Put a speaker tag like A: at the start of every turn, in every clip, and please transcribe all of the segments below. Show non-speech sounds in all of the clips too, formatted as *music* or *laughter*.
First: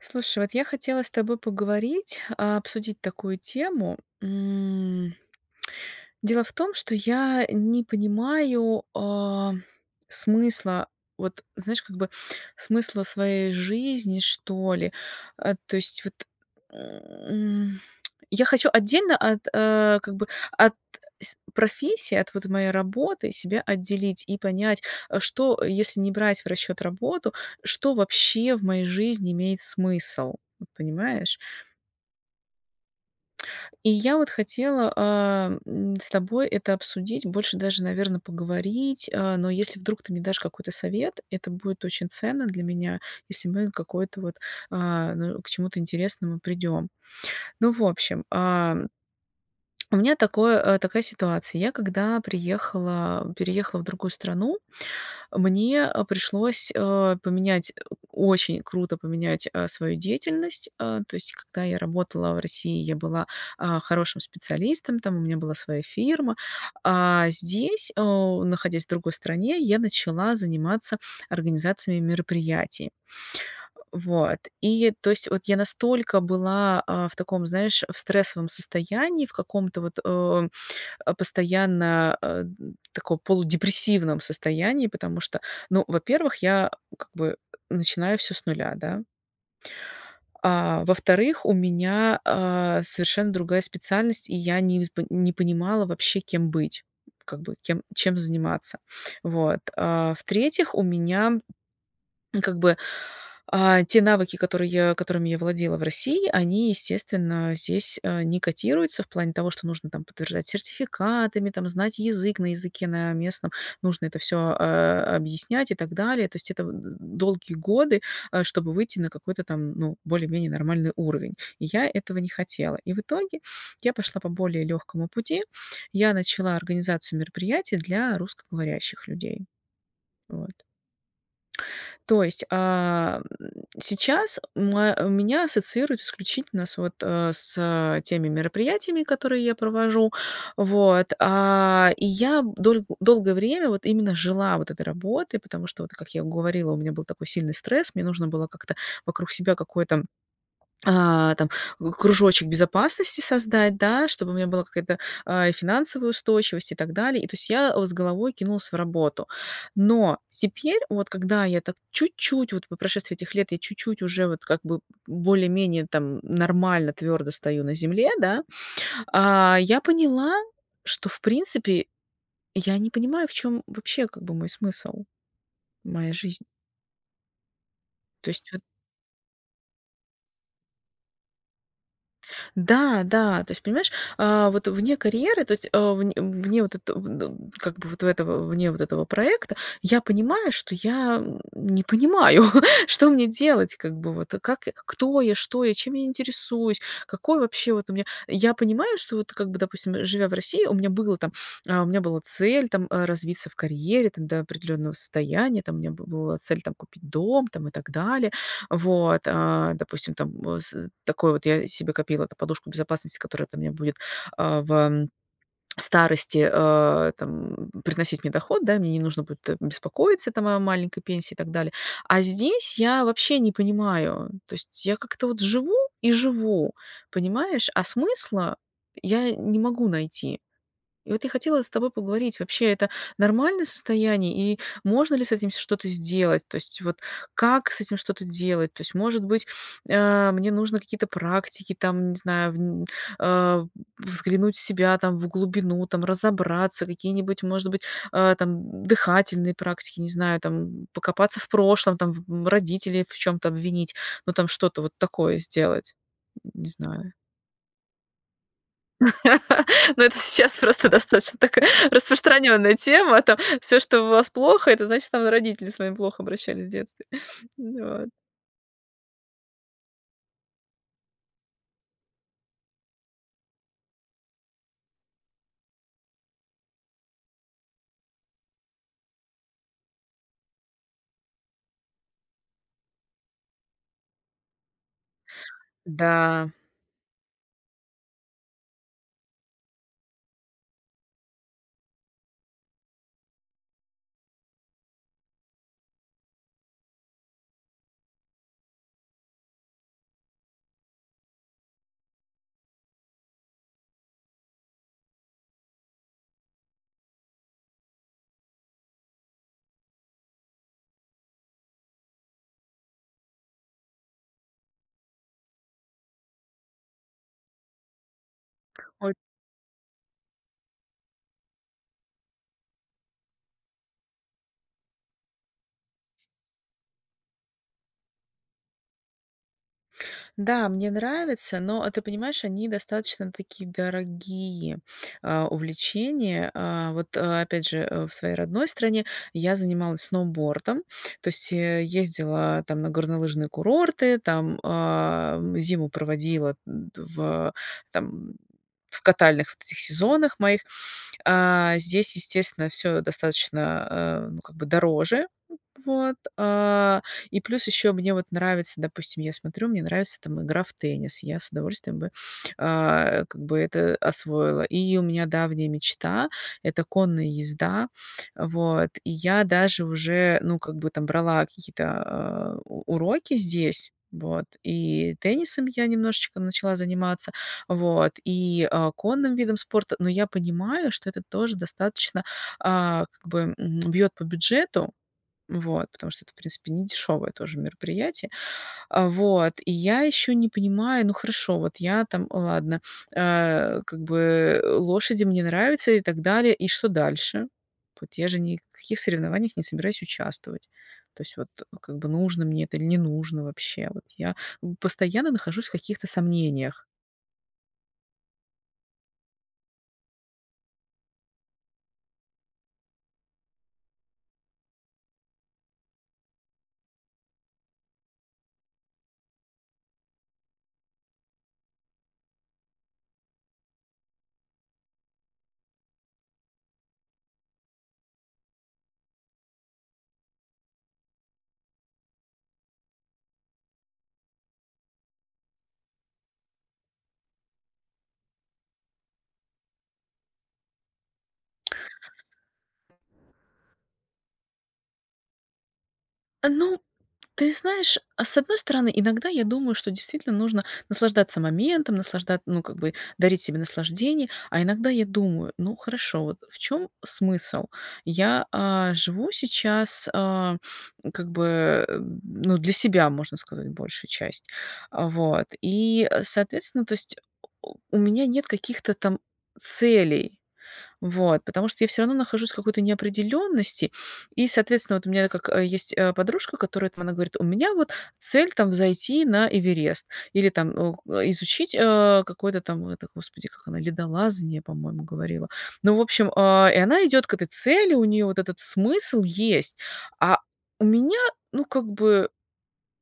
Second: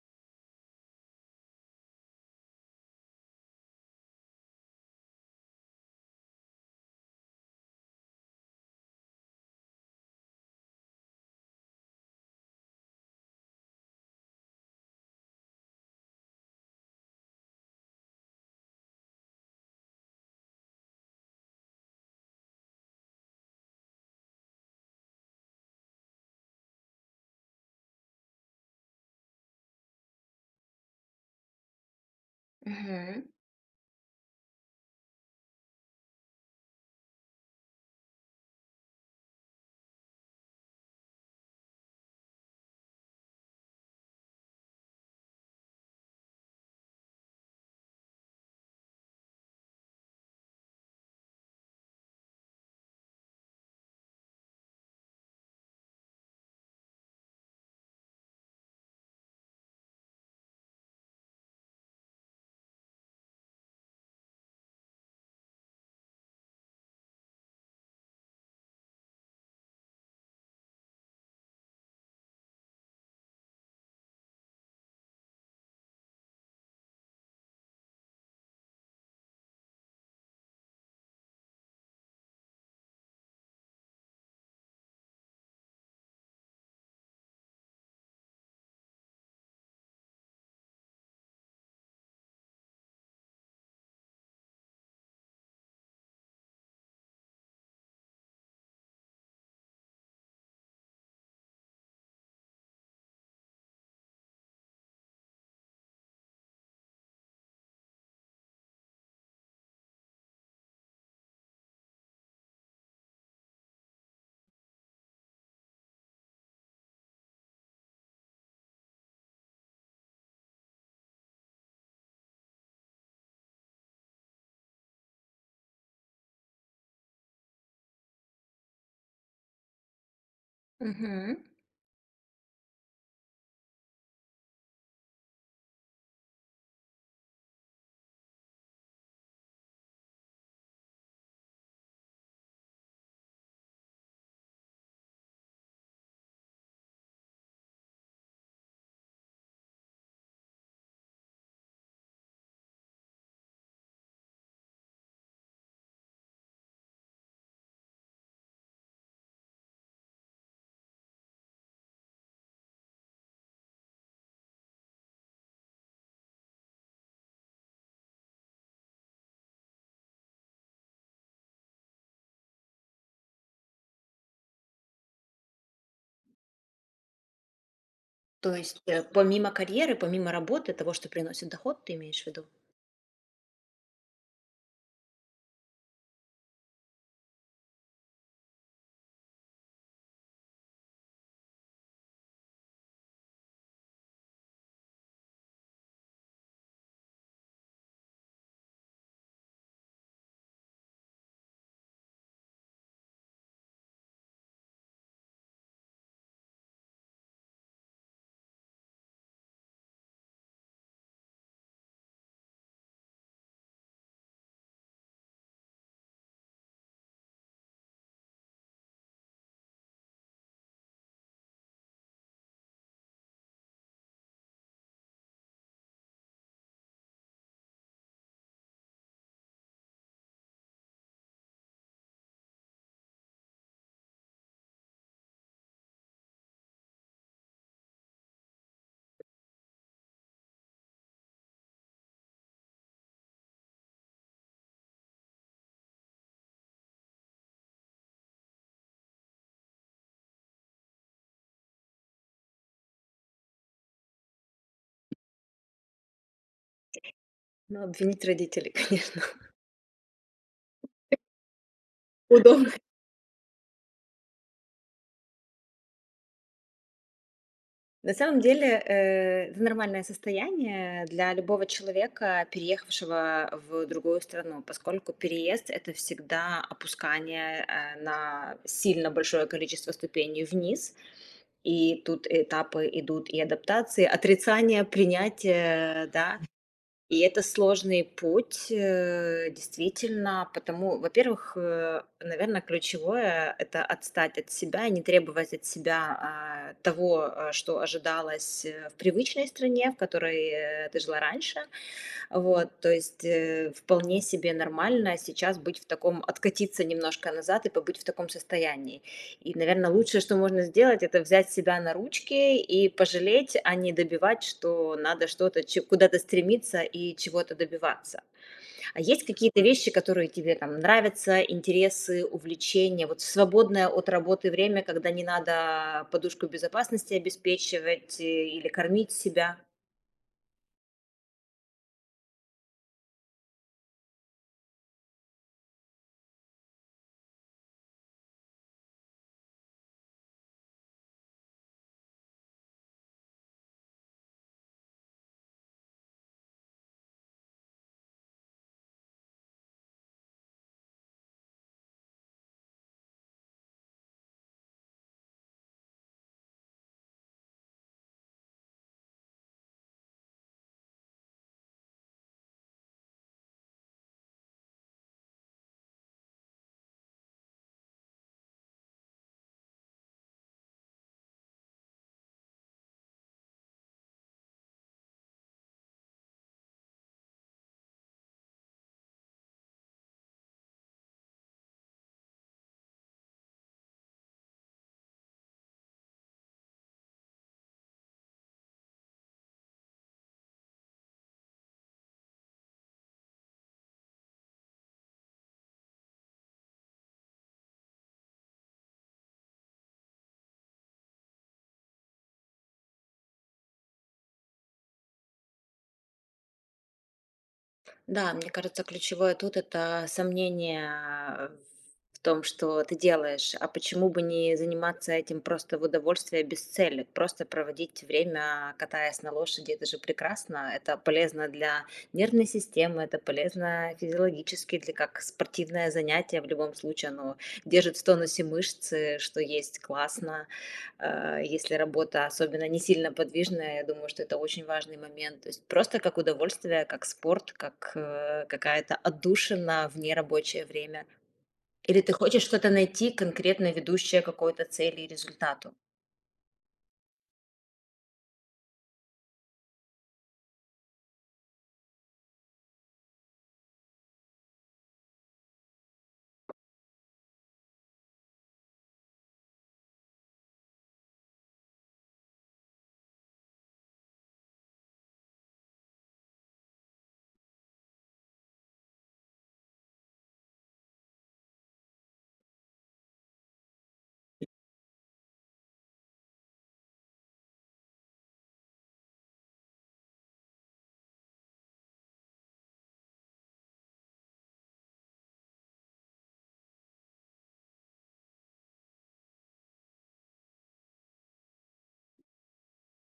A: Слушай, вот я хотела с тобой поговорить, а, обсудить такую тему, м. Дело в том, что я не понимаю, э, смысла, вот знаешь, как бы смысла своей жизни, что ли. А, то есть, вот, м, я хочу отдельно от, э, как бы, от с профессии, от вот моей работы себя отделить и понять, э, что если не брать в расчёт работу, что вообще в моей жизни имеет смысл, вот понимаешь?
B: Мгм.
A: И я вот хотела, эм, с тобой это обсудить, больше даже, наверно, поговорить. Э, но если вдруг ты мне дашь какой-то совет, это будет очень ценно для меня, если мы какое-то вот, а, ну, к чему-то интересному придём. Ну, в общем, ам у меня такое, э такая ситуация. Я когда приехала переехала в другую страну, мне пришлось, э поменять, очень круто поменять, э свою деятельность. Э то есть, когда я работала в России, я была, а хорошим специалистом, там у меня была своя фирма, а здесь, э находясь в другой стране, я начала заниматься организациями мероприятий. Вот, и то есть, вот, я настолько была, а, в таком, знаешь, в стрессовом состоянии, в каком-то, вот, э, постоянно, а, н таком полудепрессивном состоянии, потому что, ну, во-первых, я, как бы, начинаю всё с нуля, да. А во-вторых, у меня, а, совершенно другая специальность, и я не вз не понимала вообще, кем быть, как бы кем чем заниматься. Вот, а в-третьих, у меня, как бы, а, те навыки, которые которыми я владела в России, они, естественно, здесь, а, не котируются в плане того, что нужно там подтверждать сертификатами, там, знать язык, на языке на местном нужно это всё, э, объяснять и так далее. То есть это, э, долгие годы, э, чтобы выйти на какой-то там, ну, более-менее нормальный уровень. И я этого не хотела. И в итоге я пошла по более лёгкому пути. Я начала организацию мероприятий для русскоговорящих людей. Вот.
B: Мгм.
A: То есть, а, м, сейчас моа меня ассоциируют исключительно с, вот, э, с теми мероприятиями, которые я провожу, вот, а. И я дол долгое время вот именно жила вот этой работой, потому что, вот, как я говорила, у меня был такой сильный стресс, мне нужно было как-то вокруг себя какой-то, а, там, к кружочек безопасности создать, да, чтобы у меня была какая-то, а, финансовая устойчивость и так далее. И то есть я, э, с головой кинулась в работу. Но теперь, вот когда я так чуть-чуть, вот по прошествии этих лет я чуть-чуть уже вот как бы более-менее там нормально, твёрдо стою на земле, да, а, я поняла, что, в принципе, я не понимаю, в чём вообще, как бы, мой смысл, моя жизнь. То есть
B: То
A: вот
B: есть, э, помимо карьеры, помимо работы, того, что приносит доход, ты имеешь в виду?
A: Да да, то есть понимаешь, а вот вне карьеры, то есть, э, в вне вот этот, э, как бы вот этого, вне вот этого проекта я понимаю, что я не понимаю, *chuckles* что мне делать, как бы, вот, как кто я? Что я? Чем я интересуюсь? Какой вообще вот у меня? Я понимаю, что, вот, как бы, допустим, живя в России, у меня было там, а, у меня была цель там развиться в карьере там до определенного состояния, там у меня бы была цель там купить дом там и так далее. Вот, а, допустим, там в с такой вот я себе копила подушку безопасности, которая там меня будет, а, в старости, э, там приносить мне доход, да. Мне не нужно будет беспокоиться там о маленькой пенсии и так далее, а здесь я вообще не понимаю, то есть я как-то вот живу и живу, понимаешь, а смысла я не могу найти. И вот я хотела с тобой поговорить, вообще это нормальное состояние и можно ли с этим что-то сделать? То есть вот как с этим что-то делать? То есть, может быть, а, мне нужно какие-то практики, там не знаю, вн а, взглянуть в себя, там, в глубину, там, разобраться, какие-нибудь, может быть, э, там, дыхательные практики, не знаю, там, покопаться в прошлом, там, м родителей в чём-то обвинить, ну, там, что-то вот такое сделать. Не знаю.
B: Ну, обвинить родителей, конечно.
A: *laughs* Но это сейчас просто достаточно такая
B: Удобно.
A: распространённая тема там. Всё, что в вас плохо,- это значит, там родители с вами плохо обращались в детстве, вот.
B: На самом деле, э, в нормальное состояние для любого человека, переехавшего в другую страну, поскольку переезд- это всегда опускание, э, на сильно большое количество ступеней вниз. И тут этапы идут и адаптации, отрицание, принятие, да.
A: Да.
B: И это сложный путь, э, действительно, потому во-первых, э, наверное, ключевое- это отстать от себя и не требовать от себя, а, того, э, что ожидалось в привычной стране, в которой, э, ты жила раньше. Вот, то есть, э, вполне себе нормально сейчас быть в таком, откатиться немножко назад и побыть в таком состоянии. И, наверно, лучшее, что можно сделать- это взять себя на ручки и пожалеть, а не добивать, что надо что-то ч куда-то стремиться и чего-то добиваться. А
A: Ой.
B: есть какие-то вещи, которые тебе там нравятся, интересы, увлечения, вот в свободное от работы время, когда не надо подушку безопасности обеспечивать или кормить себя?
A: Да, мне нравится, но ты понимаешь, они достаточно такие дорогие, а, увлечения. А, вот опять же, э, в своей родной стране я занималась сноубордом, то есть, э, ездила там на горнолыжные курорты, там, а, зиму проводила в, там, в катальных вот этих сезонах моих. Э, здесь, естественно, всё достаточно, э, ну, как бы дороже, вот, э, и плюс ещё мне вот нравится, допустим, я смотрю, мне нравится, там, игра в теннис, я с удовольствием бы, э, как бы это освоила. И у меня давняя мечта- это конная езда. Вот, и я даже уже, ну, как бы там брала какие-то, э, у уроки здесь, вот, и теннисом я немножечко начала заниматься, вот, и, э, конным видом спорта. Но я понимаю, что это тоже достаточно, э, как бы, м, бьёт по бюджету, вот, потому что это, в принципе, не дешёвое тоже мероприятие, а, вот, и я ещё не понимаю. Ну хорошо, вот я там, ладно, э, как бы, э, лошади, мне нравится и так далее, и что дальше? Вот я же ни в каких соревнованиях не собираюсь участвовать. То есть, вот, как бы, нужно мне это или не нужно вообще. Вот я постоянно нахожусь в каких-то сомнениях.
B: Да, мне кажется, ключевое тут- это сомнение ф в том, что ты делаешь. А почему бы не заниматься этим просто в удовольствие, без цели? Просто проводить время, катаясь на лошади- это же прекрасно. Это полезно для нервной системы, это полезно физиологически, для как спортивное занятие. В любом случае, оно держит в тонусе мышцы, что есть классно. А, если работа особенно не сильно подвижная, я думаю, что это очень важный момент. То есть просто как удовольствие, как спорт, как, э, какая-то отдушина в нерабочее время. Или ты хочешь что-то найти конкретно, ведущее к какой-то цели и результату?
A: Ну, ты знаешь, а, с одной стороны, иногда я думаю, что действительно нужно наслаждаться моментом, наслаждат ну, как бы, дарить себе наслаждение. А иногда я думаю: "Ну, хорошо, вот в чём смысл?" Я, а, живу сейчас, а, как бы, ну, для себя, можно сказать, большую часть. Вот и, соответственно, то есть у у у меня нет каких-то там целей, вот. Потому что я всё равно нахожусь в какой-то неопределенности. И, соответственно, вот у меня как, э, есть, э, подружка, которая там, она говорит: "У меня вот цель там- взойти на Эверест". Или там, о, к изучить, э, какой-то там, ну это, господи, как она, ледолазание, по-моему, говорила. Ну, в общем, а, и она идёт к этой цели, у неё вот этот смысл есть. А у меня, ну, как бы,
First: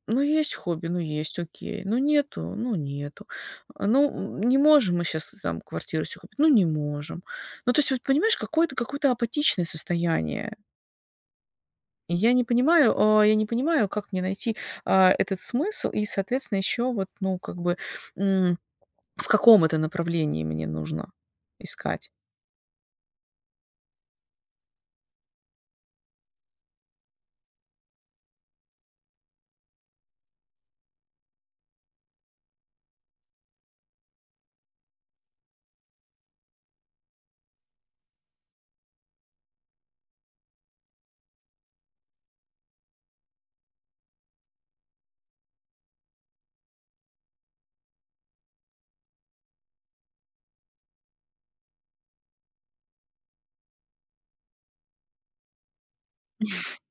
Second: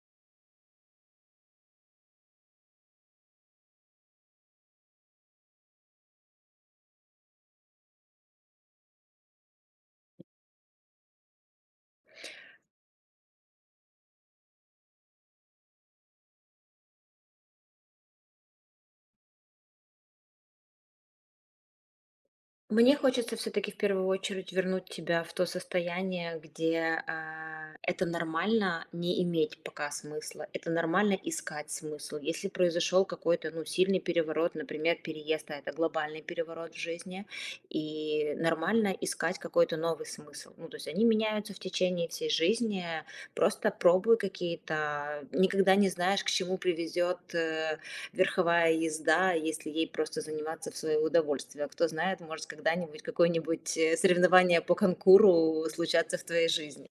A: ну, есть хобби- ну есть, окей, ну нету- ну нету. А, ну, м не можем мы щас там квартиру себе купить, ну не можем, ну то есть, вот понимаешь, какое-то какое-то апатичное состояние. Я не понимаю, о я не понимаю, как мне найти, а, этот смысл? И соответственно, ещё вот, ну как бы, м в каком это направлении мне нужно искать.
B: Мне хочется всё-таки в первую очередь вернуть тебя в то состояние, где, а, это нормально- не иметь пока смысла, это нормально- искать смысл. Если произошёл какой-то, ну, сильный переворот, например, переезд, а это глобальный переворот в жизни. И нормально искать какой-то новый смысл. Ну, то есть, они меняются в течение всей жизни. Просто пробуй какие-то никогда не знаешь, к чему привезёт, э, верховая езда, если ей просто заниматься в своё удовольствие. Кто знает, может, когда-нибудь какое-нибудь, э, соревнование по конкуру случатся в твоей
A: *chuckles*
B: жизни.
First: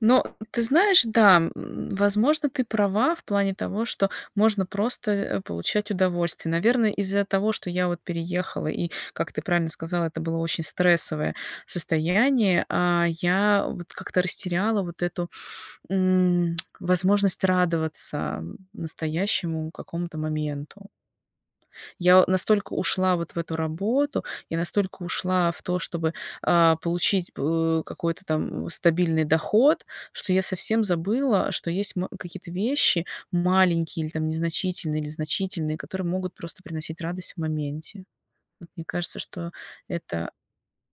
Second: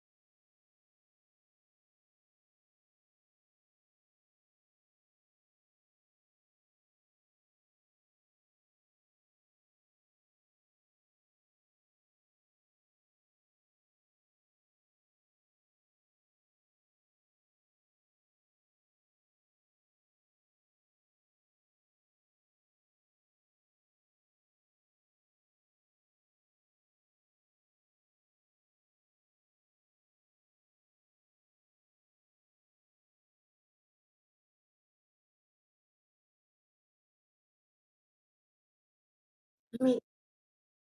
A: Но ты знаешь, да, м, возможно, ты права в плане того, что можно просто, э, получать удовольствие. Наверно, из-за того, что я вот переехала и, как ты правильно сказала, это было очень стрессовое состояние. А, я вот как-то растеряла вот эту, м, возможность радоваться настоящему какому-то моменту. Я настолько ушла вот в эту работу, я настолько ушла в то, чтобы, а, получить п какой-то там м стабильный доход. Что я совсем забыла, что есть м какие-то вещи маленькие или там незначительные или значительные, которые могут просто приносить радость в моменте. Вот мне кажется, что
B: Ну и
A: это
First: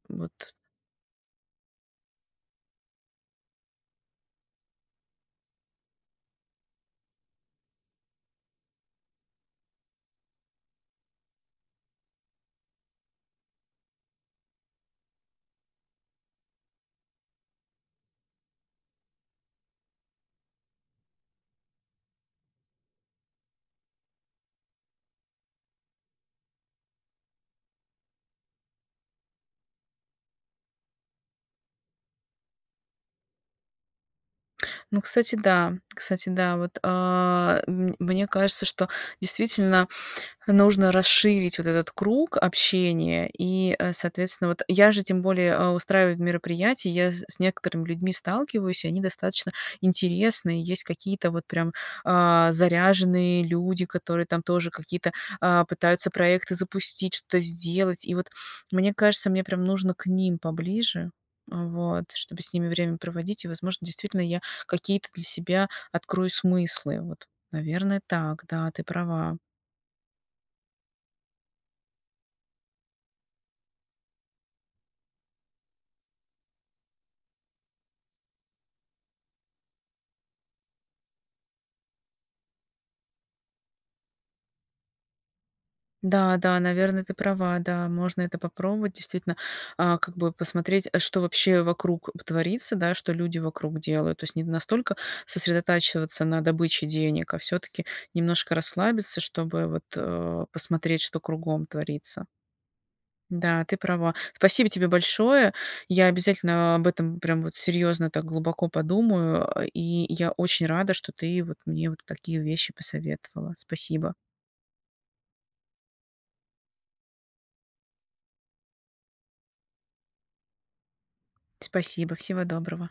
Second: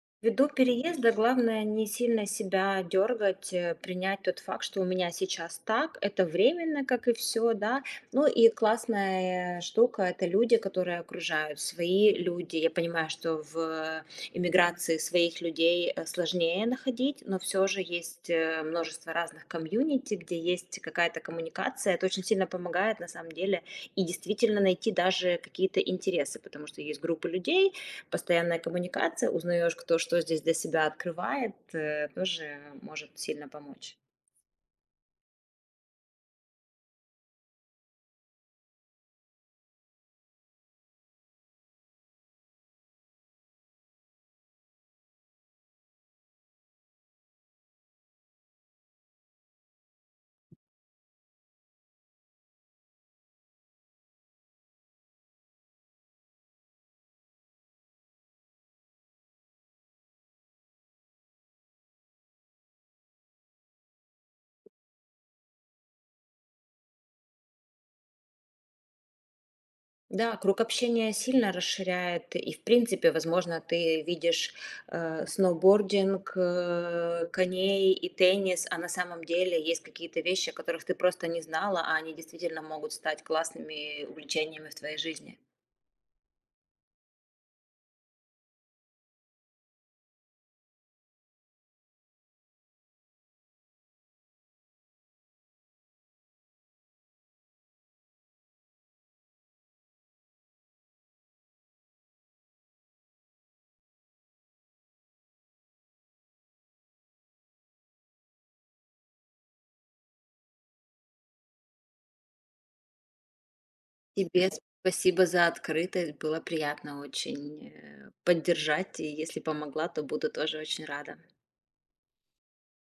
A: вот
B: Ввиду переезда главное не сильно себя дёргать, э, принять тот факт, что у меня сейчас так, это временно, как и всё, да. Ну и классная штука- это люди, которые окружают, свои люди. Я понимаю, что в эмиграции своих людей, э, сложнее находить. Но всё же есть, э, множество разных комьюнити, где есть какая-то коммуникация. Это очень сильно помогает, на самом деле. И действительно найти даже какие-то интересы, потому что есть группы людей, постоянная коммуникация. Узнаешь, кто что здесь для себя открывает, э, тоже может сильно помочь.
A: Ну, кстати, да кстати, да. Вот, а, мн мне кажется, что действительно нужно расширить вот этот круг общения. И, э, соответственно, вот я же тем более, а, устраиваю мероприятия. Я з с некоторыми людьми сталкиваюсь, и они достаточно интересные. Есть какие-то вот прям, а, заряженные люди, которые там тоже какие-то, а, пытаются проекты запустить, что-то сделать. И вот мне кажется, мне прям нужно к ним поближе, э, вот, чтобы с ними время проводить. И возможно, действительно я какие-то для себя открою смыслы. Вот, наверное, так, да, ты права.
B: Да, круг общения сильно расширяет. И в принципе, возможно, ты видишь, э сноубординг, э коней и теннис. А на самом деле есть какие-то вещи, о которых ты просто не знала. А они действительно могут стать классными увлечениями в твоей жизни.
A: Да да, наверно, ты права, да, можно это попробовать, действительно, а, как бы посмотреть, э, что вообще вокруг б творится, да, что люди вокруг делают, то есть не настолько сосредотачиваться на добыче денег, а всё-таки немножко расслабиться, чтобы, вот, э, посмотреть, что кругом творится. Да, ты права. Спасибо тебе большое. Я обязательно об этом, прям вот серьёзно так глубоко подумаю. А, и я очень рада, что ты вот мне вот такие вещи посоветовала. Спасибо.
B: Тебе спасибо за открытость, было приятно очень, э, поддержать, и если помогла, то буду тоже очень рада.
A: Спасибо, всего доброго.